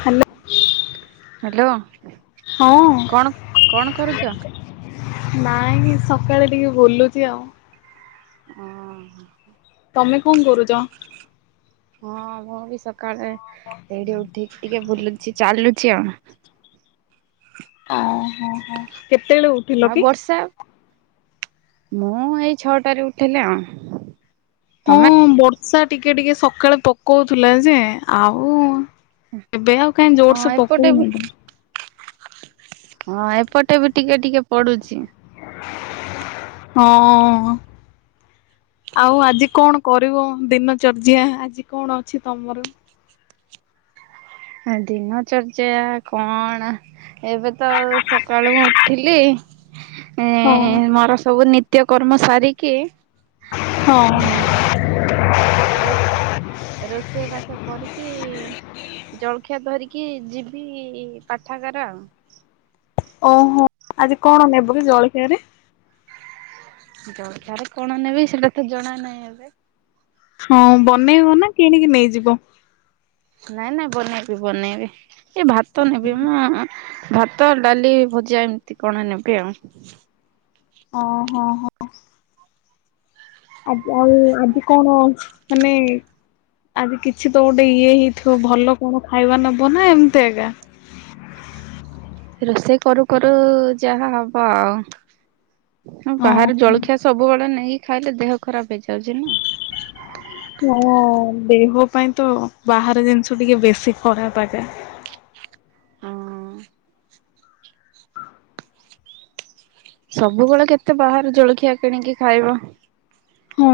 Hello hello. ହୁଁ [inaudible] ହଁ ନାଇଁ ସକାଳେ ଟିକେ। ବୁଲୁଛି ଆଉ। ଅଁ ହୋ। ତମେ କଣ କରୁଛ? ହଁ ମୁଁ ବି ସତ। କାଳେ ଏଇଠି ଉଠିକି ଟିକେ ବୁଲୁଛି। ଚାଲୁଛି ଆଉ। ଓହୋ ହୋ କେତେବେଳେ ଉଠିଲ ଆଉ କି? ବର୍ଷା ମୁଁ ଏଇ ଛଅଟାରେ ଉଠିଲି ଆଉ। ହଁ ତମେ? ବର୍ଷା ଟିକେ ଟିକେ ସ। କାଳେ ପକଉଥିଲା ଯେ ଆଉ। ଏବେ ଆଉ କାଇଁ ହଁ ଜୋର ସେ ଏପଟେ ବି ପକୋଉନି ତ। ହଁ ଏପଟେ ବି ଟିକେ ଟିକେ ପଡୁଛି। ହଁ ଆଉ ଆଜି କଣ କରିବ ଦିନ ଚର୍ଯ୍ୟା ଆଜି କଣ ଅଛି ତମର? ଦିନ ଚର୍ଯ୍ୟା କଣ ଏବେ ତ ସକାଳୁ ମୁଁ ଉଠିଲି। ହଁ। ଏଁ ମୋର ସବୁ ନୀତି। ନିତ୍ୟ କର୍ମ ସାରିକି ହଁ ହୁଁ ରୋଷ ରୋଷେଇ ବାସ କରିକି ଜଳଖିଆ ଧରିକି କି ଯିବି ପାଠାଗାର ଆଉ। ଓହୋ ଆଜି କଣ ନେବୁ କି ଜଳଖିଆରେ? ଜଳଖିଆରେ କଣ ନେବି ସେଟା ତ ଜଣା ନାହିଁ ଏବେ। ହଁ ବନେଇବ ନା କିଣିକି ନେଇଯିବ? ନାଇଁ ନାଇଁ ବନେଇବି ବନେଇବି। ଏ ଭାତ ନେବି ମ। ଭାତ, ଡାଲି, ଭଜା ଏମିତି କଣ ନେବି ଆଉ। ଓଃ ହୋ ହୋ। ଆବ୍ ଆଉ ଆଜି କଣ? ମାନେ ଆଜି କିଛି ତ ଗୋଟେ ଇଏ ହେଇଥିବ ଭଲ କଣ ଖାଇବା ନବ ନା ଏମିତି ଆକା। ରୋଷେଇ କରୁ କରୁ ଯାହା ହବ ଆଉ। ହଁ ବାହାରେ ଓହୋ। ଜଳଖିଆ ସବୁବେଳେ ନେଇ ଖାଇଲେ ଦେହ ଖରାପ ହେଇଯାଉଚି ନା। ହଁ ଦେହ ପାଇଁ ତ ବାହାରେ ଜିନିଷ ଟିକେ ବେଶୀ ଖରାପ ଆକା। ହଁ। ସବୁବେଳେ କେତେ ବାହାରେ ଜଳଖିଆ କିଣିକି ଖାଇବ। ହଁ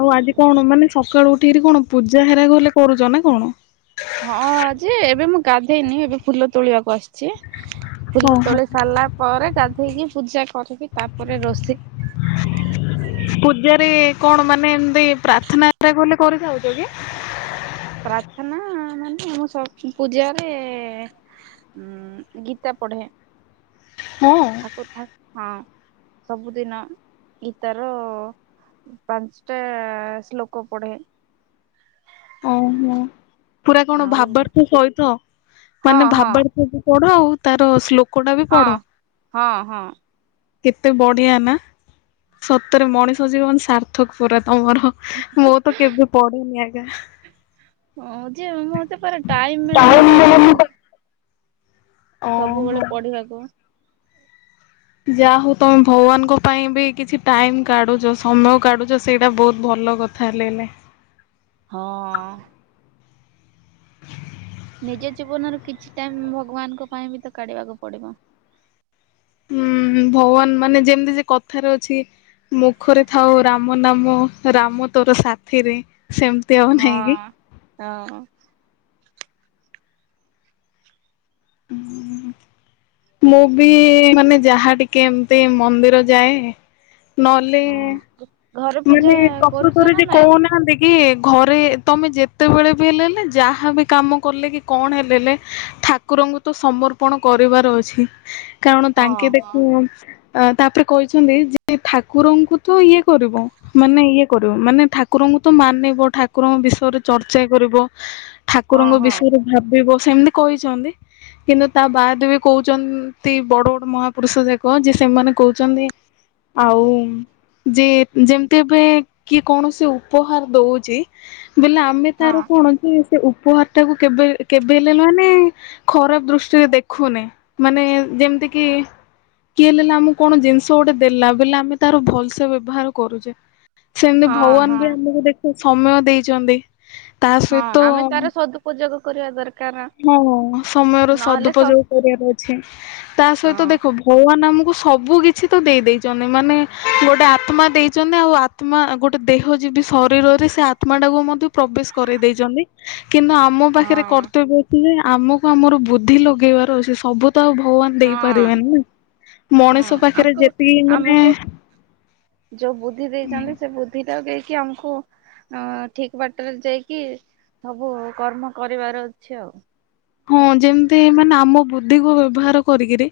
ଆଉ ଆଜି କଣ ମାନେ ସକାଳୁ ଉଠିକିରି କଣ ପୂଜା ହେରାଲେ କରୁଛ ନା କଣ। ହଁ ଯେ ଏବେ ମୁଁ ଗାଧେଇନି ଏବେ ଫୁଲ ତୋଳିବାକୁ ଆସିଚ ଚି। ଫୁଲ ଓହୋ ତୋଳି ସାରିଲା ପରେ ଗା ଧେଇକି ପୂଜା କରିକି ତାପରେ ରୋଷେଇ ପୂଜାରେ କଣ ମାନେ ପ୍ରାର୍ଥନା କଲେ କରେ ଖାଉଚ କି? ପ୍ରାର୍ଥନା ମାନେ ଆମ ପୂଜାରେ ଏ ଗୀତା ପଢେ। ହଁ। ଠାକୁ ଠାକୁ ହଁ। ସବୁଦିନ ଗୀତାର ପାଞ୍ଚଟା ଶ୍ଲୋକ ପଢେ। ଓ ହୋ। ପୁରା କଣ ଆଉ ଭାବର୍ଥ ସହିତ? ହଁ ତାନେ ହଁ ଭାବାରଥ କଣ? ଆଉ ତାର ଶ୍ଲୋ କଟା ବି ପଢ଼। ହଁ ହଁ। କେତେ ବଢିଆ ନା ସତରେ ମଣିଷ ଜୀବନ ସାର୍ଥକ ପୁରା। ତମର ମୁଁ ତ କେବେ ପଢେନି ଆଜ୍ଞ। [unintelligible] ହଁ ଯେ ମତେ ପରେ ଟାଇମ ମିଳୁନି ସବୁ ଜିନଷ ଓହୋ। ସବୁବେଳେ ପଢିବାକୁ। ଯାହା ହଉ ତମେ ଭଗବାନଙ୍କ ପାଇଁ ବି କିଛି ଟାଇମ କାଢୁଛ ସମୟ କାଢୁଛ ସେଇଟା ବହୁତ ଭଲ କଥା ହେଲେଏଲେ। ହଁ। ନିଜ ଜୀବନର କିଛି ଟାଇମ ଭଗବାନଙ୍କ ପାଇଁ ବି ତ କାଢିବାକୁ ପଡିବ। ହୁଁ ଭଗବାନ ମାନେ ଯେମିତି ସେ କଥାରେ ଅଛି ମୁଖରେ ଥାଉ ରାମ ନାମ ରାମ ତୋର ସାଥିରେ। ସେମିତି ଆଉ ନହିଁ କି? ହଁ। ହଁ ମୁଁ ବି ମାନେ ଯାହା ଟିକେ ଏମତି ମନ୍ଦିର ଯାଏ। ନହଲେ। ହଁ ଘରେ ପୂଜା ମାନେ କରୁଛ ପ୍ରକୃତରେ ନା ଯେ ନାଇଁ କହୁନାହାନ୍ତି କି ଘରେ ତମେ ଯେତେବେଳେ ବି ହେଲେ ଲେ ଯାହାବ କାମ କଲେ କି କଣ ହେଲେ ଲେ ଠାକୁରଙ୍କୁ ତ ସମର୍ପଣ କରିବାର ଅଛି। କାରଣ ହଁ ତାଙ୍କେ ହଁ ଦେଖୁ ଅ ତାପରେ କହିଛନ୍ତି ଯେ ଠାକୁରଙ୍କୁ ତ ଇଏ କରିବ ମାନେ ଇଏ କରିବ ମାନେ ଠାକୁରଙ୍କୁ ତ ମାନିବ ଠାକୁରଙ୍କ ବିଷୟରେ ଚର୍ଚ୍ଚା କରିବ ହଁ ଠାକୁରଙ୍କ ହଁ ବିଷୟରେ ଭାବିବ ସେମିତି କହିଛନ୍ତି କିନ୍ତୁ ତା ବାଦ ବି କହୁଛନ୍ତି ବଡ ବଡ ମହାପୁରୁଷ ଯାକ ଯିଏ ସେମାନେ କହୁଛନ୍ତି ଆଉ ଯିଏ ଯେମିତି ଏବେ କିଏ କୌଣସି ଉପହାର ଦଉଛି ବୋଇଲେ ଆମେ ହଁ ତାର କଣସି [unintelligible] ସେ ଉପହାର ଟାକୁ କେବେ କେବେ ହେଲେ ମାନେ ଖରାପ ଦୃଷ୍ଟିରେ ଦେଖୁନେ ମାନେ ଯେମିତି କି କିଏ ହେଲେ ଆମ କଣ ଜିନିଷ ଗୋଟେ ଦେଲା ବୋଲେ ଆମେ ତାର ଭଲସେ ବ୍ୟବହାର କରୁଛେ ସେମିତି ହଁ ହଁ। ଭଗବାନ ବି ଆମକୁ ଦେଖ ସମୟ ଦେଇଛନ୍ତି। ତା ହଁ ଆମେ ସହିତ ତାର ସଦୁପଯୋଗ କରିବା ଦରକାର। ହଁ ସମୟର ନହେଲେ ସଦୁପଯୋଗ ସବୁ କରିବାର ଅଛି ତା ହଁ ସହିତ ଦେଖ ଭଗବାନ ଆମକୁ ସବୁ କିଛି ତ ଦେଇ ଦେଇେଇଛନ୍ତି ମାନେ ଗୋଟେ ଆତ୍ମା ଦେଇଛନ୍ତି ଆଉ ଆତ୍ମା ଗୋଟେ ଦେହ ଯିବ ଶରୀରରେ ସେ ଆତ୍ମା ଟାକୁ ମଧ୍ୟ ପ୍ରବେଶ କରି ଦେରେଇଛନ୍ତି କିନ୍ତୁ ଆମ ପାଖରେ ହଁ କର୍ତ୍ତବ୍ୟ ଆମକୁ ଆମର ବୁଦ୍ଧି ଲଗେଇବାର ଅଛି ସବୁ ତ ଆଉ ଭଗବାନ ହଁ ଦେଇପାରିବେନି ନା। ହଁ ମଣିଷ ପାଖରେ ଆମକୁ ଯେତିକି ମାନେ ଆମକୁ ଯୋଉ ବୁଦ୍ଧି ଦେଇଛନ୍ତି ସେ ବୁଦ୍ଧି ଟାକୁ ଦେଇ କି ଆମକୁ ଅ ଠିକ ବାଟରେ ଯାଇକି ସବୁ କର୍ମ କରିବାର ଅଛି ଆଉ ହଁ ଯେମିତି ମାନେ ଆମ ବୁଦ୍ଧିକୁ ବ୍ୟବହାର କରିକିରି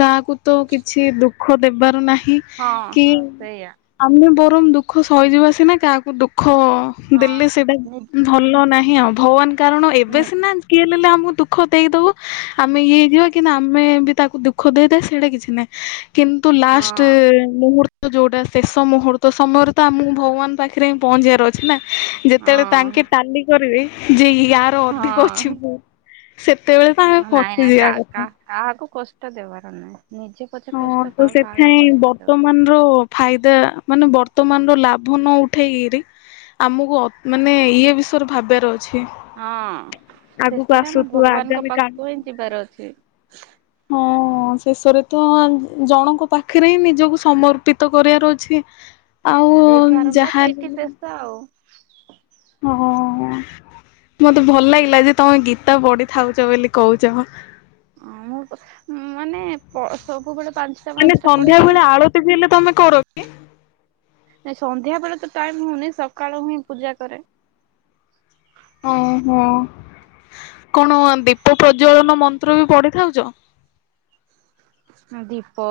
କାହାକୁ ତ କିଛି ଦୁଃଖ ଦେବାର ନାହିଁ ହଁ କି ହଁ ସେଇଆ ଆମେ ବହୁତ ବରଂ ଦୁଃଖ ସହିଯିବା ସିନା କାହାକୁ ଦୁଃଖ ହଁ ଦିଲ୍ଲୀ ସେଟା ନି ଭଲ ନାହିଁ। ଭଗବାନ କାରଣ ଏବେ ନି ସିନା କିଏ ହେଲେଲେ ଆମ ଦୁଃଖ ଦେଇଦବୁ ଆମେ ଇଏ ହେଇଯିବା। କିନ୍ତୁ ଆମେ ବି ତାକୁ ଦୁଃଖ ଦେଇଥା ସେଇଟା କିଛି ନାହିଁ। କିନ୍ତୁ ଲାଷ୍ଟ ହଁ ମୁହୂର୍ତ୍ତ ଯୋଉଟା ଶେଷ ମୁହୂର୍ତ୍ତ ସମୟରେ ତ ଆମକୁ ଭଗବାନ ପାଖରେ ହିଁ ପହଞ୍ଚିବାର ଅଛି ନା ଯେତେବେଳେ ତାଙ୍କେ ହଁ ଟାଲି କରିବେ ଯେଇ ୟାର ଅଧିକ ଅଛି ହଁ ପୁ ସେତେବେଳେ ତାଙ୍କେ ଖସିଯିବା କଥା ତାକୁ କଷ୍ଟ ଦେବାର ନାହିଁ। ନିଜେ ପଛେ ହଁ କଷ୍ଟ ତ ପାଅ କାହାକୁ ସେଥିପାଇଁ କଷ୍ଟ ଦେବା ବର୍ତ୍ତମାନର ଫାଇଦା ମାନେ ବର୍ତ୍ତମାନର ଲାଭ ନ ଉଠେଇକିରି ଆମକୁ ମାନେ ଇଏ ବିଷୟରେ ଭାବିବାର ଅଛି ହଁ, ଆଗକୁ ଶେଷରେ ଆମେ ଆସୁଥିବା ଭଗବାନଙ୍କ ଆଗାମୀ କାଳ ପାଖକୁ ହିଁ ଯିବାର ଅଛି। ହଁ, ଶେଷରେ ତ ଜଣଙ୍କ ପାଖରେ ହିଁ ନିଜକୁ ସମର୍ପିତ କରିଆର ଅଛି। ଆଉ ସେଇଠୁ ଆରମ୍ଭ ଯାହାହେଲେ ସେଇଠି ଶେଷ ଆଉ। ହଁ, ମତେ ଭଲ ଲାଗିଲା ଯେ ତମେ ଗୀତା ପଢିଥାଉଛ ବୋଲି କହୁଛ। ଅ ମୁଁ ମାନେ ସବୁବେଳେ ପାଞ୍ଚଟା ମାନେ ପାଞ୍ଚଟା ସନ୍ଧ୍ୟା ପଢିକି ବେଳେ ଆଳତି ବି ହେଲେ ତମେ କର କି? ନାଇଁ ସନ୍ଧ୍ୟା ବେଳେ ତ ଟାଇମ ହଉନି ସକାଳୁ ହିଁ ପୂଜା କରେ। ଓହୋ। କଣ ଦୀପ ପ୍ରଜ୍ଜଳନ ମନ୍ତ୍ର ବି ପଢିଥାଉଛ? ଦୀପ,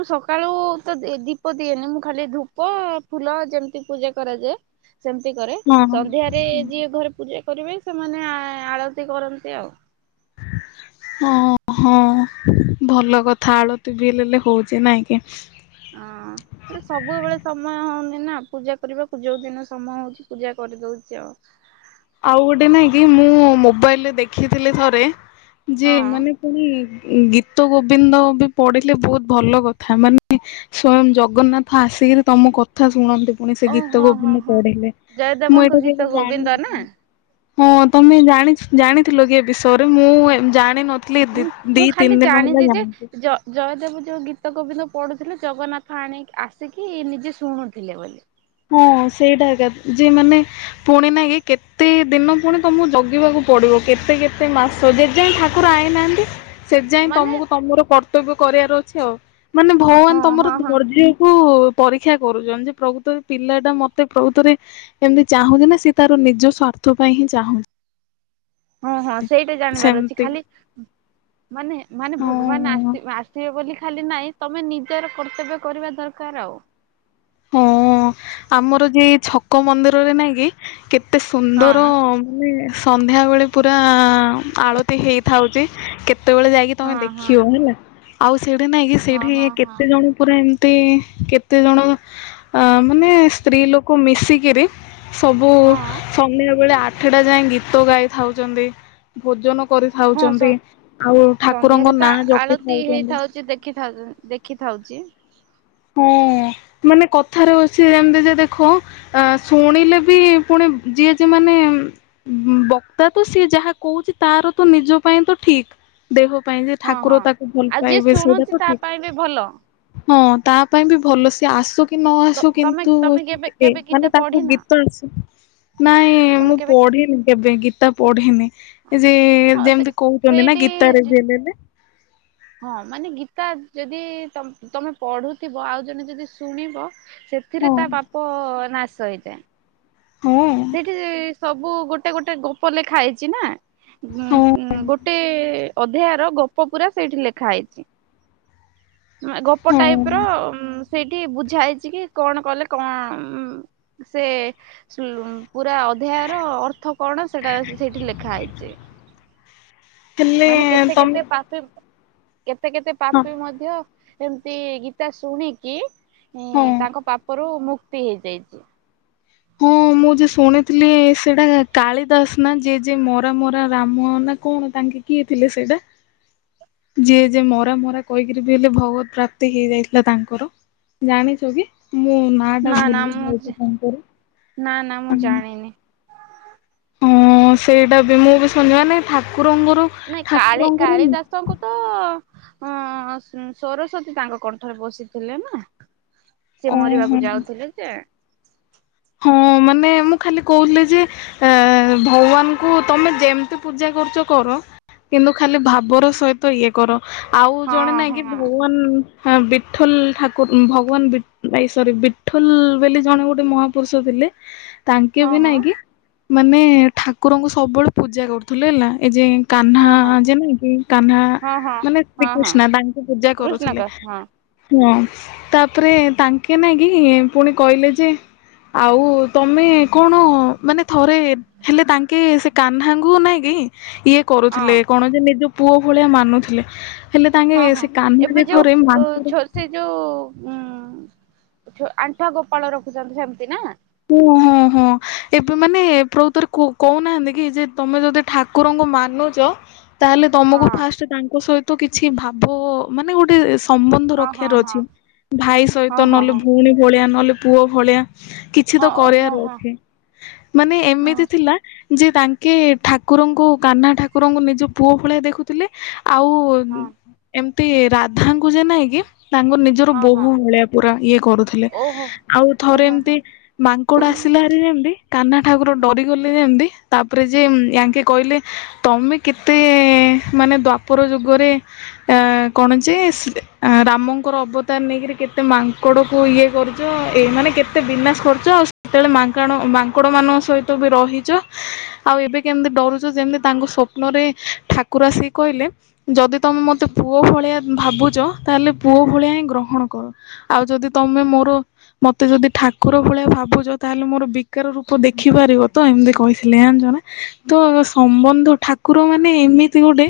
ମୁଁ ସକାଳୁ ତ ଦୀପ ଦିଏନି ମୁଁ ଖାଲି ଧୂପ, ଫୁଲ ଯେମିତି ପୂଜା କରାଯାଏ ସେମିତି କରେ। ହଁ। ସନ୍ଧ୍ୟାରେ ଯିଏ ଘରେ ପୂଜା କରିବେ, ସେମାନେ ଆଳତି କରନ୍ତି ଆଉ। ହଁ ହଁ। ଭଲ କଥା। ଆଳତି ବି ହେଲେଲେ ହଉଛି ନାଇଁ କି। ହଁ, ସବୁବେଳେ ସମୟ ହଉନି ନା ପୂଜା କରିବାକୁ। ଯୋଉ ଦିନ ସମୟ ହଉଛି ପୂଜା କରିଦଉଛି ଆଉ। ଆଉ ଗୋଟେ ନାଇଁ କି, ମୁଁ ମୋବାଇଲରେ ଦେଖିଥିଲି ଥରେ। ଯେ ହଁ ମାନେ ପୁଣି ଗୀତ ଗୋବିନ୍ଦ ବି ପଢିଲେ ବହୁତ ଭଲ କଥା। ମାନେ ସ୍ଵୟଂ ଜଗନ୍ନାଥ ଆସିକିରି ତମ କଥା ଶୁଣନ୍ତି ପୁଣି ସେ ଗୀତ ଓହୋ ହଁ ଗୋବିନ୍ଦ ହଁ ପଢିଲେ। ମୁଁ ଜୟଦେବଙ୍କ ଏଟା ଗୀତ କେବେ ଗୋବିନ୍ଦ ନା? ଜାଣିିନ ହଁ, ତମେ ଜାଣି ଜାଣିଥିଲ କି ଏ ବିଷୟରେ? ମୁଁ ଜାଣି ନଥି ହୁଁ, ମୁଁ ଖାଲି ଜାଣିଛି ଯେ ଜ ଜୟ ଜୟଦେବ ଯୋଉ ଗୀତ ଗୋବିନ୍ଦ ପଢୁଥିଲେ ଜଗନ୍ନାଥ ଆଣି ଆସିକି ନିଜେ ଶୁଣୁଥିଲେ ବୋଲି। ହଁ, ସେଇଟା ଏକା। ଯେ ମାନେ ପୁଣି ନା କି କେତେ ଦିନ ପୁଣି ତମକୁ ଜଗିବାକୁ ପଡିବ କେତେ କେତେ ମାସ। ଯେ ଯାଏ ଠାକୁର ଆଇନାହାନ୍ତି ସେ ଯାଇଁ ମାନେ ତମକୁ ତମର କର୍ତ୍ତବ୍ୟ କରିବାର ଅଛି ଆଉ। ମାନେ ହଁ ଭଗବାନ ତମର ହଁ ହଁ ଧର୍ଯ୍ୟ କୁ ପରୀକ୍ଷା କରୁଛନ୍ତି ଯେ ପ୍ରଭୁ ତମେ ପିଲା ଟା ମତେ ପ୍ରଭୁଥରେ ଏମିତି ଚାହୁଁଛି ନା ସେ ତାର ନିଜ ସ୍ଵାର୍ଥ ପାଇଁ ହିଁ ଚାହୁଁଛି। ହଁ ହଁ ସେଇଟା ଜାଣିବାର ଅଛି ସେମିତି ଖାଲି ମାନେ ମାନେ ଭଗବାନ ଆ ହଁ। ଆସିବେ ବୋଲି। ଖାଲି ନାହିଁ ତମେ ନିଜର କର୍ତ୍ତବ୍ୟ କରିବା ଦରକାର ଆଉ। ହଁ ଆମର ଯେ ଛକ ମନ୍ଦିରରେ ନାଇଁ କି କେତ ଏତେ ସୁନ୍ଦର ହଁ ମାନେ ସନ୍ଧ୍ୟାବେେଳେ ପୁରା ଆଳତି ହେଇଥାଉଛି କେତେ ସେତେବେଳେ ଯାଇକି ତମେ ହଁ ହଁ ଦେଖିବ ହେଲା। ସେଠି ନାଇଁ କିି ହଁ ସେଠି ହଁ ହଁ କେତେ ଜଣ ପୁରା ଏମ ଟି କେତେଜଣ ଅ ମାନେ ସ୍ତ୍ରୀ ଲୋକ ମିଶିକିରି ସବୁ ହଁ ସନ୍ଧ୍ୟୋବେଳେ ଆର ଏଠିଟା ଯାଇ ଗୀତ ଗାଇଥାଉଛନ୍ତି ଭୋଜନ ହଁ ସ କରିଥାଉଛନ୍ତି ଆଉ ଠାକୁରଙ୍କ ସନ୍ଧ୍ୟାରେ ତ ନାଁ ଆ ଜପି ଆଳତି ଥାଉଛନ୍ତି। ହେଇଥାଉଛି ଦେଖିଥା ଦେଖିଥାଉଛି। ହଁ ମାନେ କଥା କଥାରେ ଅଛି ଯେମତି ଯେ ଦେଖ ଅ ଶୁଣିଲେ ବି ପୁଣି ଯିଏ ଯିଏ ମାନେ ବକ୍ତା ତ ସିଏ ଯାହା କହୁଛି ତାର ତ ନିଜ ପାଇଁ ତ ଠିକ ଦେହ। ପାଇଁ ଯେ ହଁ ହଁ ଠାକୁର ତାକୁ ଭଲ ଆଉ ଯିଏ ପାଇବେ ସେଇଟା ଶୁଣୁଛି ତ ତା ଠିକ। ପାଇଁ ବି ଭଲ ହଁ। ତା ପାଇଁ ବି ଭଲ ସିଏ ଆସୁ କି ନ ତ ଆସୁ ତମେ କିନ୍ତୁ ତମେ କେବେ ଏ କେବେ ଗୀତା ମାନେ ତାକୁ ପଢିନା ଗୀତ ଆସୁ। ନାଇଁ ତମେ ମୁଁ କେବେ ଗୀତା ପଢିନି କେବେ ଗୀତା ପଢିନି। ଯେ ହଁ ସେ ଯେମିତି କହୁଛନ୍ତି ନା ଗୀତାରେ ସେଇଠି ଯେଲେଲେ। ହଁ ମାନେ ଗୀତା ଯଦି ତମ ତମେ ପଢ଼ୁଥିବ ଆଉ ଜଣେ ଯଦି ଶୁଣିବ। ସେଥିରେ ହଁ ତା ବାପ ନାଶ ଶଇ ଯାଏ। ହଁ ସେଠି। ସବୁ ଗୋଟେ ଗୋଟେ ଗପ ଲେଖା ହେଇଛି ନା। ଉଁ ହଁ ସୁ ଗୋଟେ। ଅଧ୍ୟାୟର ଗୋପ ପୁରା ସେଇଠି ଲେଖା ହେଇଛି। ଗପ ହଁ ଟାଇପ ର ଉମ। ସେଇଠି ବୁଝା ହେଇଛି କି କଣ କଲେ କମ ସେ। ଲୁ ପୁରା ଅଧ୍ୟାୟ ର ଅର୍ଥ। କଣ ସେଟା ସେଇଠି ଲେଖା ହେଇଛି ହେଲେ ମାନେ କେତେ ତମେ କେତେ ପାପି। କେତେ କେତେ ହଁ ପାପି ମଧ୍ୟ। ଏମିତି ଗୀତା ଶୁଣିକି ହଁ ହିଁ ତାଙ୍କ ପାପରୁ ମୁ ତି ହେଇଯାଇଛି। ହଁ ମୁଁ ଯେ ଶୁଣିଥିଲି ସେଇଟା କାଳିଦାସ ନା ଯେ ଯେ ମରା ମରା ରାମ ନା କଣ ତାଙ୍କେ କିଏ ଥିଲେ ସେଇଟା ଯିଏ ଯିଏ ମରା ମରା କହିକିରି ବି ହେଲେ ଭଗବତ ପ୍ରାପ୍ତି ହେଇଯାଇଥିଲା ତାଙ୍କର ଜାଣିଛ କି ମୁଁ ନା ଟା ନା ଭୁଲି ମୁଁ ଯାଇଛି ତାଙ୍କର। ନା ନା ମୁଁ ଜାଣିନି। ହଁ ସେଇଟା ବି ମୁଁ ବି ଶୁଣିଚି ମାନେ ଥା ନାଇଁ କାଳି କାଳି ଦାସଙ୍କୁ ତ ହଁ ସରସ୍ଵତୀ ତାଙ୍କ କଣ୍ଠରେ ବସିଥିଲେ ନା। ସେ ମରିବାକୁ ଓହୋ। ଯାଉଥିଲେ ଯେ ହଁ ମାନେ ମୁଁ ଖାଲି କହୁଥିଲି ଯେ ଏ ଭଗବାନଙ୍କୁ ତମେ ଯେମିତି ପୂଜା କରୁଛ କର କିନ୍ତୁ ଖାଲି ଭାବର ସହିତ ଇଏ କର। ଆଉ ହଁ ଜଣେ ନାଇଁ ହଁ କି ଭଗବାନ ହଁ ବିଠୋଲ ଠାକୁର ଭଗବାନ ସରି ବିଠୋଲ ବୋଲି ଜଣେ ଗୋଟେ ମହା ପୁରୁଷୁ ଥିଲେ ତାଙ୍କେ ହଁ ବି ହଁ। ନାଇଁ କି ମାନେ ଠାକୁରଙ୍କୁ ସବୁବେଳେ ପୂଜା କରୁଥିଲୁ ହେଲା ଏ ଯେ କାହ୍ନା ହଁ ହଁ ଯେ ନକି କାହ୍ନା ହଁ ହଁ ମାନେ ହଁ ହଁ ଶ୍ରୀକୃଷ୍ଣ ତାଙ୍କୁ ପୂଜା କୃଷ୍ଣକ କରୁଥିଲେ ହଁ ହଁ। ତାପରେ ତାଙ୍କେ ନ କି ପୁଣି କହିଲେ ଯେ ଆଉ ତମେ କଣ ମାନେ ଥରେ ହେଲେ ତାଙ୍କେ ସେ କାହ୍ନାଙ୍କୁ ନାଇଁ କି ଇଏ କରୁଥିଲେ ହଁ କଣ ଯେ ନିଜ ପୁଅ ଭଳିଆ ମାନୁଥିଲେ। ହେଲେ ତାଙ୍କେ ହଁ ହଁ ସେ କାହ୍ନା ଯେ ଏବେ ଯୋଉ ଥରେ ମାଙ୍କଡ ଛୋର ସେ ଯୋଉ ଉ ଆଣ୍ଠୁଆ ଗୋପାଳ ରଖୁଛନ୍ତି ସେମିତି ନା ଓ ହୋ ହୋ ଏବେ ମାନେ ଏ ପ୍ରଭତରେ କହୁନାହାନ୍ତି କି ଯେ ତମେ ଯଦି ଠାକୁରଙ୍କୁ ମାନୁଛ ତାହେଲେ ତମକୁ ଫାଷ୍ଟ ତାଙ୍କ ସହିତ ତୁ କିଛି ଭାବ ମାନେ ଗୋଟେ ସମ୍ବନ୍ଧ ହଁ ରକ୍ଷାର ହଁ ଅଛି ଭାଇ ସହିତ ହଁ ହଁ ନହଲେ ହଁ ଭଉଣୀ ଭଳିଆ ନହେଲେ ପୁଅ ଭଳିଆ କିଛି ତ ହଁ ହଁ କରିବାର ହଁ ଅଛି ମାନେ ହଁ ଏମିତି ଥିଲା ଯେ ତାଙ୍କେ ଠାକୁରଙ୍କୁ କାହ୍ନା ଠାକୁରଙ୍କୁ ନିଜ ପୁଅ ଭଳିଆ ଦେଖୁଥିଲେ ଆଉ ହଁ ଏମତି ସେ ରାଧା କୁ ଯେ ନାଇକି ତାଙ୍କ ନିଜର ହଁ ବୋ ହଁ ଭଳିଆ ପୁର ଇଏ କରୁଥିଲେ ଓହୋ ଆଉ ଥରେ ଓହୋ ଏମତି ହୋ ମାଙ୍କୋଡୁ ଆସିଲାହାରି ଯେମିତି କାହ୍ନା ଠାକୁର ଡରିଗଲେ ଯେ ଯେମତି ତାପରେ ଯେ ୟାଙ୍କେ କହିଲେ ତମେ କେତେ ମାନେ ଦ୍ଵାପର ଯୁଗରେ କଣ ଯେ ରାମଙ୍କର ଅବତାର ନେଇକରି କେତେ ମାଙ୍କଡ କ ଇଏ କରୁଛ ଏ ମାନେ କେତେ ବିନାଶ କରୁଛ ଆଉ ସେତେବେଳେ ମାଙ୍କ ମାଙ୍କଡ ମାନଙ୍କ ସହିତ ବି ରହିଛ ଆଉ ଏବେ କେମିତି ଡରୁଛ ଯେମତି ତାଙ୍କ ସ୍ୱପ୍ନରେ ଠାକୁର ଆସିକ କହିଲେ ଯଦି ତମେ ମତେ ପୁଅ ଭଳିଆ ଭାବୁଛ ତାହେଲେ ପୁଅ ଭଳିଆ ହିଁ ଗ୍ରହଣ କର ଆଉ ଯଦି ତମେ ମୋର ମତେ ଯଦି ଠାକୁର ଭଳିଆ ଭାବୁଛ ତାହେଲେ ମୋର ବିକାର ରୂପ ଦେଖିପାରିବ ତ ଏମିତି କହିଥିଲେି ଜାଣିଛନା ତ ସମ୍ବନ୍ଧ ଠାକୁର ମାନେ ଏମିତି ଗୋଟେ